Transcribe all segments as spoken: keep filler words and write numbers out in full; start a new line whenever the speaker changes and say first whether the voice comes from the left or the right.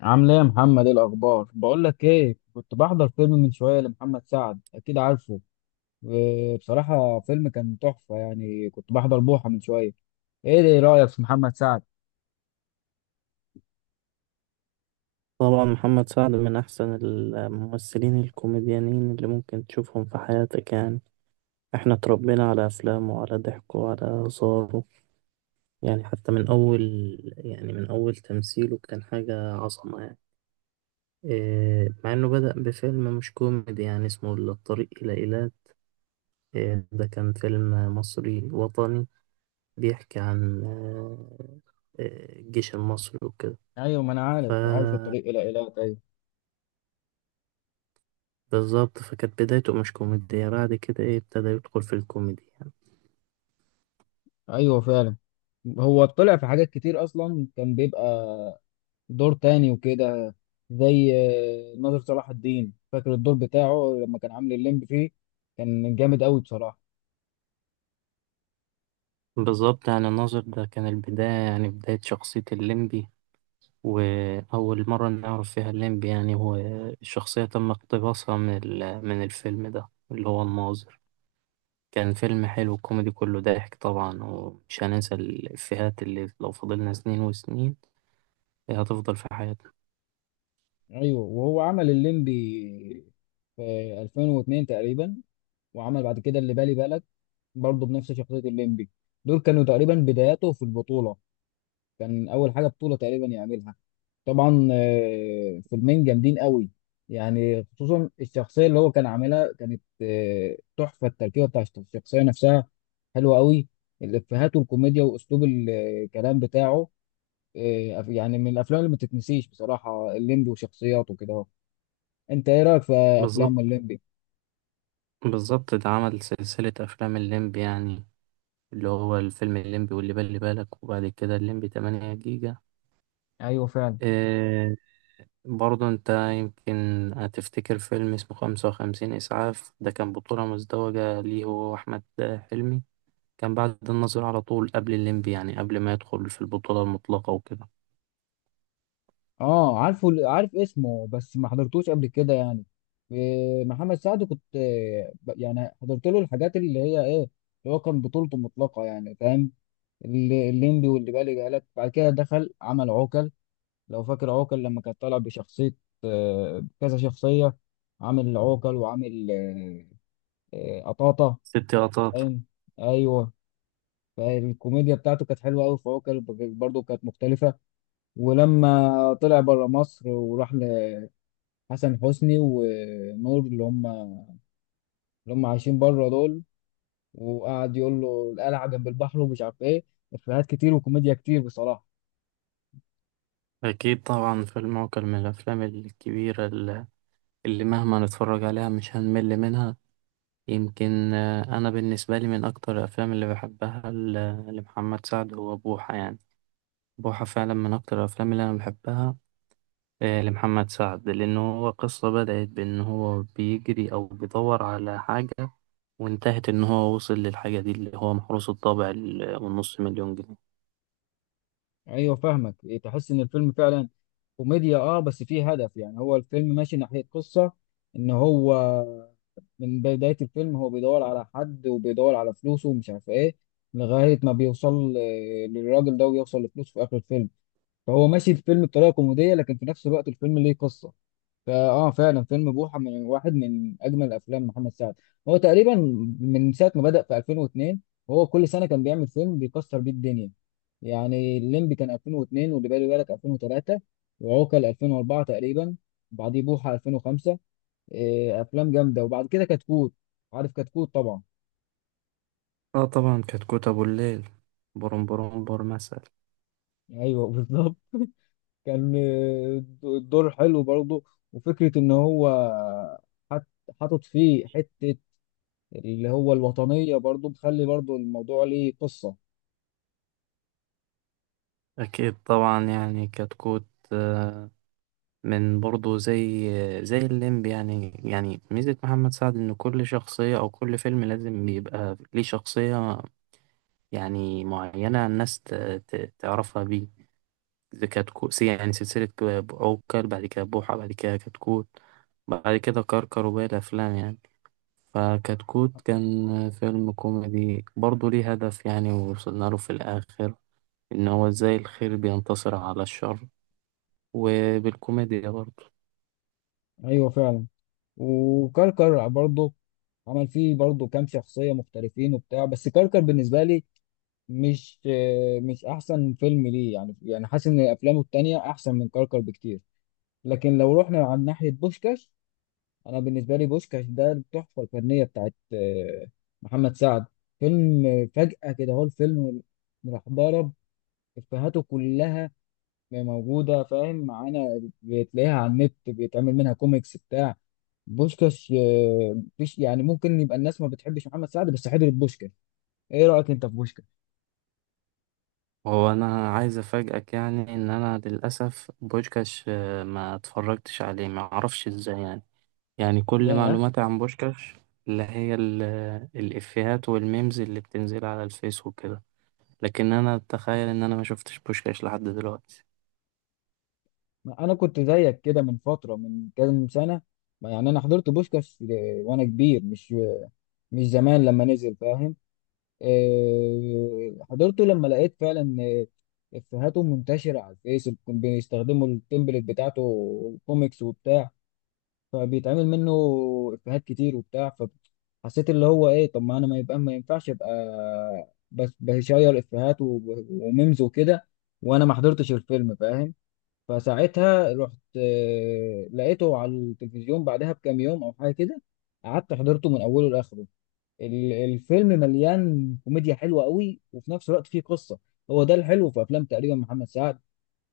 left: عامل ايه يا محمد؟ ايه الاخبار؟ بقول لك ايه، كنت بحضر فيلم من شويه لمحمد سعد، اكيد عارفه. وبصراحه فيلم كان تحفه، يعني كنت بحضر بوحه من شويه. ايه ده رايك في محمد سعد؟
right: طبعا محمد سعد من أحسن الممثلين الكوميديانين اللي ممكن تشوفهم في حياتك يعني. احنا اتربينا على أفلامه وعلى ضحكه وعلى هزاره. يعني حتى من أول، يعني من أول تمثيله كان حاجة عظمة يعني. آه، مع إنه بدأ بفيلم مش كوميدي يعني اسمه الطريق إلى إيلات. آه، ده كان فيلم مصري وطني بيحكي عن آه، آه، الجيش المصري وكده.
left: ايوه، ما انا عارف، عارف
right: فبالظبط،
left: الطريق الى ايلات. ايوه،
right: فكانت بدايته مش كوميدية، بعد كده إيه ابتدى يدخل في الكوميدي يعني.
left: ايوه فعلا. هو طلع في حاجات كتير، اصلا كان بيبقى دور تاني وكده، زي آه، ناظر صلاح الدين، فاكر الدور بتاعه لما كان عامل الليمبي فيه؟ كان جامد قوي بصراحه.
right: بالظبط، يعني الناظر ده كان البداية، يعني بداية شخصية الليمبي وأول مرة نعرف فيها الليمبي. يعني هو الشخصية تم اقتباسها من ال- من الفيلم ده اللي هو الناظر. كان فيلم حلو كوميدي كله ضحك طبعا، ومش هننسى الإفيهات اللي لو فضلنا سنين وسنين هتفضل في حياتنا.
left: ايوه، وهو عمل الليمبي في ألفين واتنين تقريبا، وعمل بعد كده اللي بالي بالك برضه بنفس شخصيه الليمبي. دول كانوا تقريبا بداياته في البطوله، كان اول حاجه بطوله تقريبا يعملها. طبعا آه، فيلمين جامدين قوي، يعني خصوصا الشخصيه اللي هو كان عاملها كانت آه، تحفه. التركيبه بتاع الشخصيه نفسها حلوه قوي، الافيهات والكوميديا واسلوب الكلام بتاعه آه، يعني من الافلام اللي ما تتنسيش بصراحه. الليمبي وشخصياته كده، انت ايه رايك في افلام
right: بالظبط.
left: الليمبي؟
right: بالظبط، ده عمل سلسلة أفلام الليمبي يعني، اللي هو الفيلم الليمبي واللي بالي بالك وبعد كده الليمبي تمانية جيجا.
left: ايوه فعلا.
right: إيه، برضه أنت يمكن هتفتكر فيلم اسمه خمس وخمسين إسعاف، ده كان بطولة مزدوجة ليه هو وأحمد حلمي. كان بعد النظر على طول قبل الليمبي، يعني قبل ما يدخل في البطولة المطلقة وكده.
left: اه عارفه، عارف اسمه بس ما حضرتوش قبل كده يعني إيه، محمد سعد كنت إيه، ب- يعني حضرت له الحاجات اللي هي ايه، اللي هو كان بطولته مطلقه يعني، فاهم؟ اللي- الليمبي واللي بالي بالك، بعد كده دخل عمل عوكل. لو فاكر عوكل لما كان طالع بشخصيه، آه، كذا شخصيه، عامل عوكل وعامل آه، آه، قطاطه،
right: ست لقطات.
left: فاهم؟ ايوه. فالكوميديا بتاعته كانت حلوه قوي في عوكل، برضه كانت مختلفه. ولما طلع بره مصر وراح لحسن حسني ونور، اللي هم اللي هم عايشين بره دول، وقعد يقول له القلعه جنب البحر ومش عارف ايه، افيهات كتير وكوميديا كتير بصراحه.
right: أكيد طبعا، فيلم عوكل من الأفلام الكبيرة ال- اللي مهما نتفرج عليها مش هنمل منها. يمكن آه، أنا بالنسبة لي من أكتر الأفلام اللي بحبها ل- لمحمد سعد هو بوحة يعني. بوحة فعلا من أكتر الأفلام اللي أنا بحبها آه، لمحمد سعد، لأنه هو قصة بدأت بأن هو بيجري أو بيدور على حاجة، وانتهت إن هو وصل للحاجة دي اللي هو محروس الطابع ال- والنص مليون جنيه.
left: ايوه فاهمك، إيه، تحس ان الفيلم فعلا كوميديا اه، بس فيه هدف. يعني هو الفيلم ماشي ناحيه قصه، ان هو من بدايه الفيلم هو بيدور على حد وبيدور على فلوسه ومش عارف ايه، لغايه ما بيوصل آه، للراجل ده ويوصل لفلوسه في اخر الفيلم. فهو ماشي الفيلم بطريقه كوميديه، لكن في نفس الوقت الفيلم ليه قصه. فاه فعلا، فيلم بوحه من واحد من اجمل افلام محمد سعد. هو تقريبا من ساعه ما بدا في ألفين واتنين، هو كل سنه كان بيعمل فيلم بيكسر بيه الدنيا. يعني الليمبي كان ألفين واتنين، واللي بالي بالك ألفين وتلاته، وعوكل ألفين واربعه تقريبا، بعديه بوحه ألفين وخمسه. إيه، افلام جامده. وبعد كده كتكوت، عارف كتكوت طبعا.
right: آه طبعا، كتكوت أبو الليل، بروم بروم بور مثلا.
left: ايوه بالظبط، كان آه، الدور حلو برضه، وفكرة إن هو حط- حاطط فيه حتة اللي هو الوطنية برضه، مخلي برضه الموضوع ليه قصة.
right: أكيد طبعا يعني كتكوت، آه، من برضه زي زي الليمب يعني. يعني ميزة محمد سعد إن كل شخصية أو كل فيلم لازم بيبقى ليه شخصية يعني معينة الناس ت- ت- تعرفها بيه. زي كتكوت، سي- يعني سلسلة ك- عوكل بعد كده بوحة بعد كده كتكوت بعد كده كركر وباقي الأفلام يعني. فكتكوت كان فيلم كوميدي برضه ليه هدف يعني، ووصلنا له في الآخر إن هو إزاي الخير بينتصر على الشر، وبالكوميديا برضه.
left: أيوه فعلا. وكركر برضه عمل فيه برضه كام شخصية مختلفين وبتاع، بس كركر بالنسبة لي مش آه، مش أحسن فيلم ليه يعني، يعني حاسس إن أفلامه التانية أحسن من كركر بكتير. لكن لو رحنا على ناحية بوشكاش، انا بالنسبه لي بوشكاش ده التحفه الفنيه بتاعت آه، محمد سعد. فيلم آه، فجاه كده هو الفيلم، راح ضرب. افيهاته كلها موجوده فاهم معانا، بتلاقيها على النت بيتعمل منها كوميكس بتاع بوشكاش آه، مفيش يعني، ممكن يبقى الناس ما بتحبش محمد سعد بس حضرت بوشكاش. ايه رايك انت في بوشكاش؟
right: هو انا عايز افاجئك، يعني ان انا للاسف بوشكاش آه، ما اتفرجتش عليه ما اعرفش ازاي يعني. يعني كل
left: ياه،
right: معلوماتي عن بوشكاش اللي هي ال- الافيهات والميمز اللي بتنزل على الفيس وكده. لكن انا اتخيل ان انا ما شفتش بوشكاش لحد دلوقتي.
left: ما انا كنت زيك كده من فتره، من كام سنه ما، يعني انا حضرت بوشكاش آه، وانا كبير، مش مش زمان لما نزل، فاهم؟ آه، حضرته لما لقيت فعلا آه، افيهاته منتشره على الفيس، بيستخدموا التمبلت بتاعته كوميكس وبتاع، فبيتعمل منه افيهات كتير وبتاع. فحسيت اللي هو ايه، طب ما انا ما يبقى ما ينفعش ابقى بس بشير افيهات و- وميمز وكده، وانا ما حضرتش الفيلم، فاهم؟ فساعتها رحت آه، لقيته على التلفزيون بعدها بكام يوم او حاجه كده، قعدت حضرته من اوله لاخره. ال- الفيلم مليان كوميديا حلوه قوي، وفي نفس الوقت فيه قصه. هو ده الحلو في افلام تقريبا محمد سعد،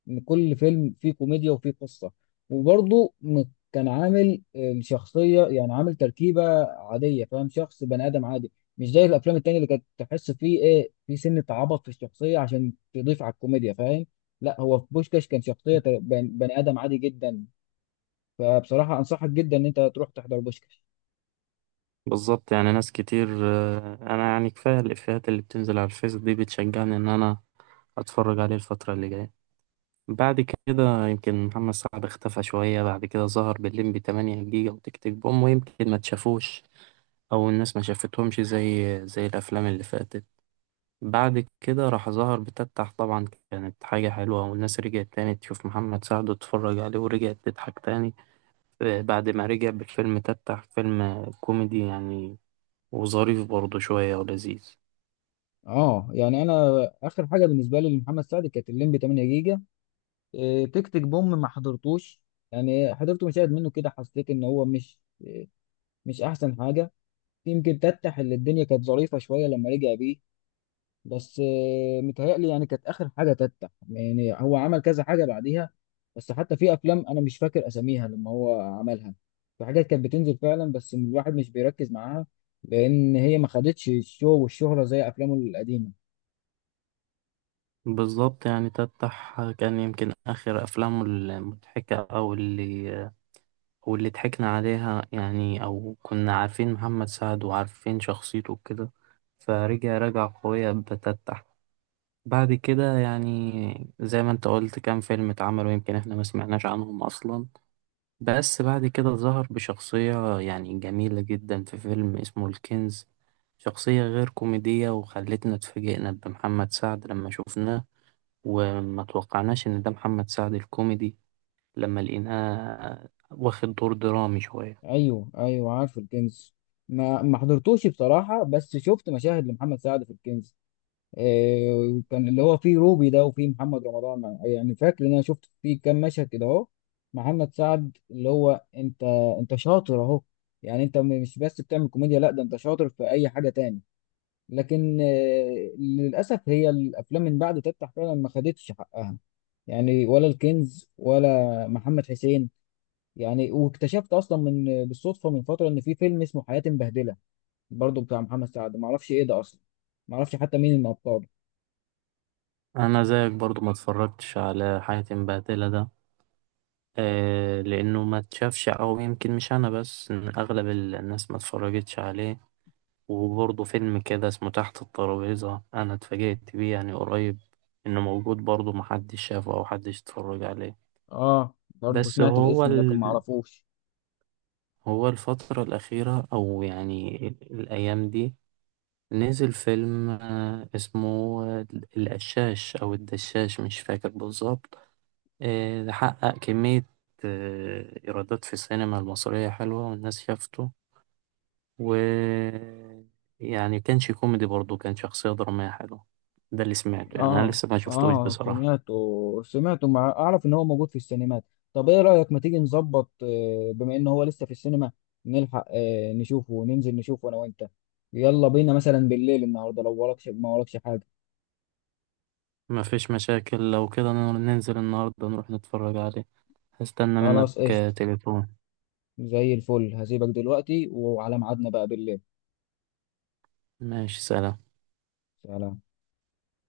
left: ان كل فيلم فيه كوميديا وفيه قصه. وبرضه م- كان عامل الشخصيه، يعني عامل تركيبه عاديه، فاهم، شخص بني ادم عادي، مش زي الافلام التانية اللي كانت تحس فيه ايه، في سنه عبط في الشخصيه عشان تضيف على الكوميديا، فاهم؟ لا، هو في بوشكاش كان شخصيه ت- بن- بني ادم عادي جدا. فبصراحه انصحك جدا ان انت تروح تحضر بوشكاش.
right: بالظبط، يعني ناس كتير، آه، انا يعني كفايه الافيهات اللي بتنزل على الفيس دي بتشجعني ان انا اتفرج عليه الفتره اللي جايه. بعد كده يمكن محمد سعد اختفى شوية، بعد كده ظهر بالليمبي تمانية جيجا وتيك تيك بوم، ويمكن ما تشافوش أو الناس ما شافتهمش زي زي الأفلام اللي فاتت. بعد كده راح ظهر بتفتح طبعا، كانت حاجة حلوة والناس رجعت تاني تشوف محمد سعد وتتفرج عليه ورجعت تضحك تاني. آه، بعد ما رجع بفيلم تفتح، فيلم كوميدي يعني، وظريف برضه شوية ولذيذ.
left: اه، يعني انا اخر حاجه بالنسبه لي لمحمد سعد كانت الليمبي تمنيه جيجا. إيه، تك تك بوم ما حضرتوش، يعني حضرت مشاهد منه كده، حسيت ان هو مش مش احسن حاجه. يمكن تتح اللي الدنيا كانت ظريفه شويه لما رجع بيه، بس إيه، متهيألي يعني كانت اخر حاجه تتح، يعني هو عمل كذا حاجه بعديها، بس حتى في افلام انا مش فاكر اساميها لما هو عملها، في حاجات كانت بتنزل فعلا بس الواحد مش بيركز معاها، لان هي ما خدتش الشو والشهره زي افلامه القديمه.
right: بالظبط، يعني تفتح كان يمكن آخر أفلامه المضحكة أو اللي واللي ضحكنا عليها يعني، أو كنا عارفين محمد سعد وعارفين شخصيته وكده. فرجع، رجع قوية بتتح. بعد كده يعني زي ما انت قلت كام فيلم اتعملوا يمكن احنا ما سمعناش عنهم أصلا. بس بعد كده ظهر بشخصية يعني جميلة جدا في فيلم اسمه الكنز، شخصية غير كوميدية وخلتنا اتفاجئنا بمحمد سعد لما شفناه، وما توقعناش إن ده محمد سعد الكوميدي لما لقيناه واخد دور درامي شوية.
left: ايوه، ايوه عارف الكنز، ما ما حضرتوش بصراحه، بس شفت مشاهد لمحمد سعد في الكنز. إيه، كان اللي هو فيه روبي ده وفيه محمد رمضان، يعني فاكر ان انا شفت فيه كام مشهد كده، اهو محمد سعد اللي هو انت، انت شاطر اهو. يعني انت م- مش بس بتعمل كوميديا، لا ده انت شاطر في اي حاجه تاني. لكن آه، للاسف هي الافلام من بعد تفتح فعلا ما خدتش حقها، يعني ولا الكنز ولا محمد حسين. يعني واكتشفت اصلا من بالصدفه من فتره ان في فيلم اسمه حياتي مبهدله، برضو بتاع محمد سعد، ما اعرفش ايه ده اصلا، ما اعرفش حتى مين من ابطاله.
right: انا زيك برضو ما اتفرجتش على حياة مبهدلة ده. آه لانه ما اتشافش، او يمكن مش انا بس، إن اغلب الناس ما اتفرجتش عليه. وبرضه فيلم كده اسمه تحت الترابيزة، انا اتفاجئت بيه يعني قريب، انه موجود برضه محدش شافه او حدش اتفرج عليه.
left: اه برضو
right: بس
left: سمعت
right: هو
left: الاسم لكن
right: ال...
left: ما اعرفوش.
right: هو الفترة الأخيرة أو يعني الأيام دي نزل فيلم آه، اسمه آه، القشاش أو الدشاش مش فاكر بالظبط. آه، ده حقق كمية آه، إيرادات في السينما المصرية حلوة والناس شافته. و يعني كانش كوميدي برضه، كان شخصية درامية حلوة، ده اللي سمعته يعني، أنا
left: اه،
right: لسه ما شفتوش
left: اه
right: بصراحة.
left: سمعته سمعته مع، اعرف ان هو موجود في السينمات. طب ايه رايك ما تيجي نظبط، آه، بما ان هو لسه في السينما، نلحق آه، نشوفه، وننزل نشوفه انا وانت، يلا بينا، مثلا بالليل النهارده لو وراكش ما وراكش حاجه.
right: ما فيش مشاكل، لو كده ننزل النهاردة نروح نتفرج عليه. هستنى منك
left: خلاص
right: آه،
left: قشطه،
right: تليفون.
left: زي الفل، هسيبك دلوقتي وعلى ميعادنا بقى بالليل.
right: ماشي، سلام.
left: سلام.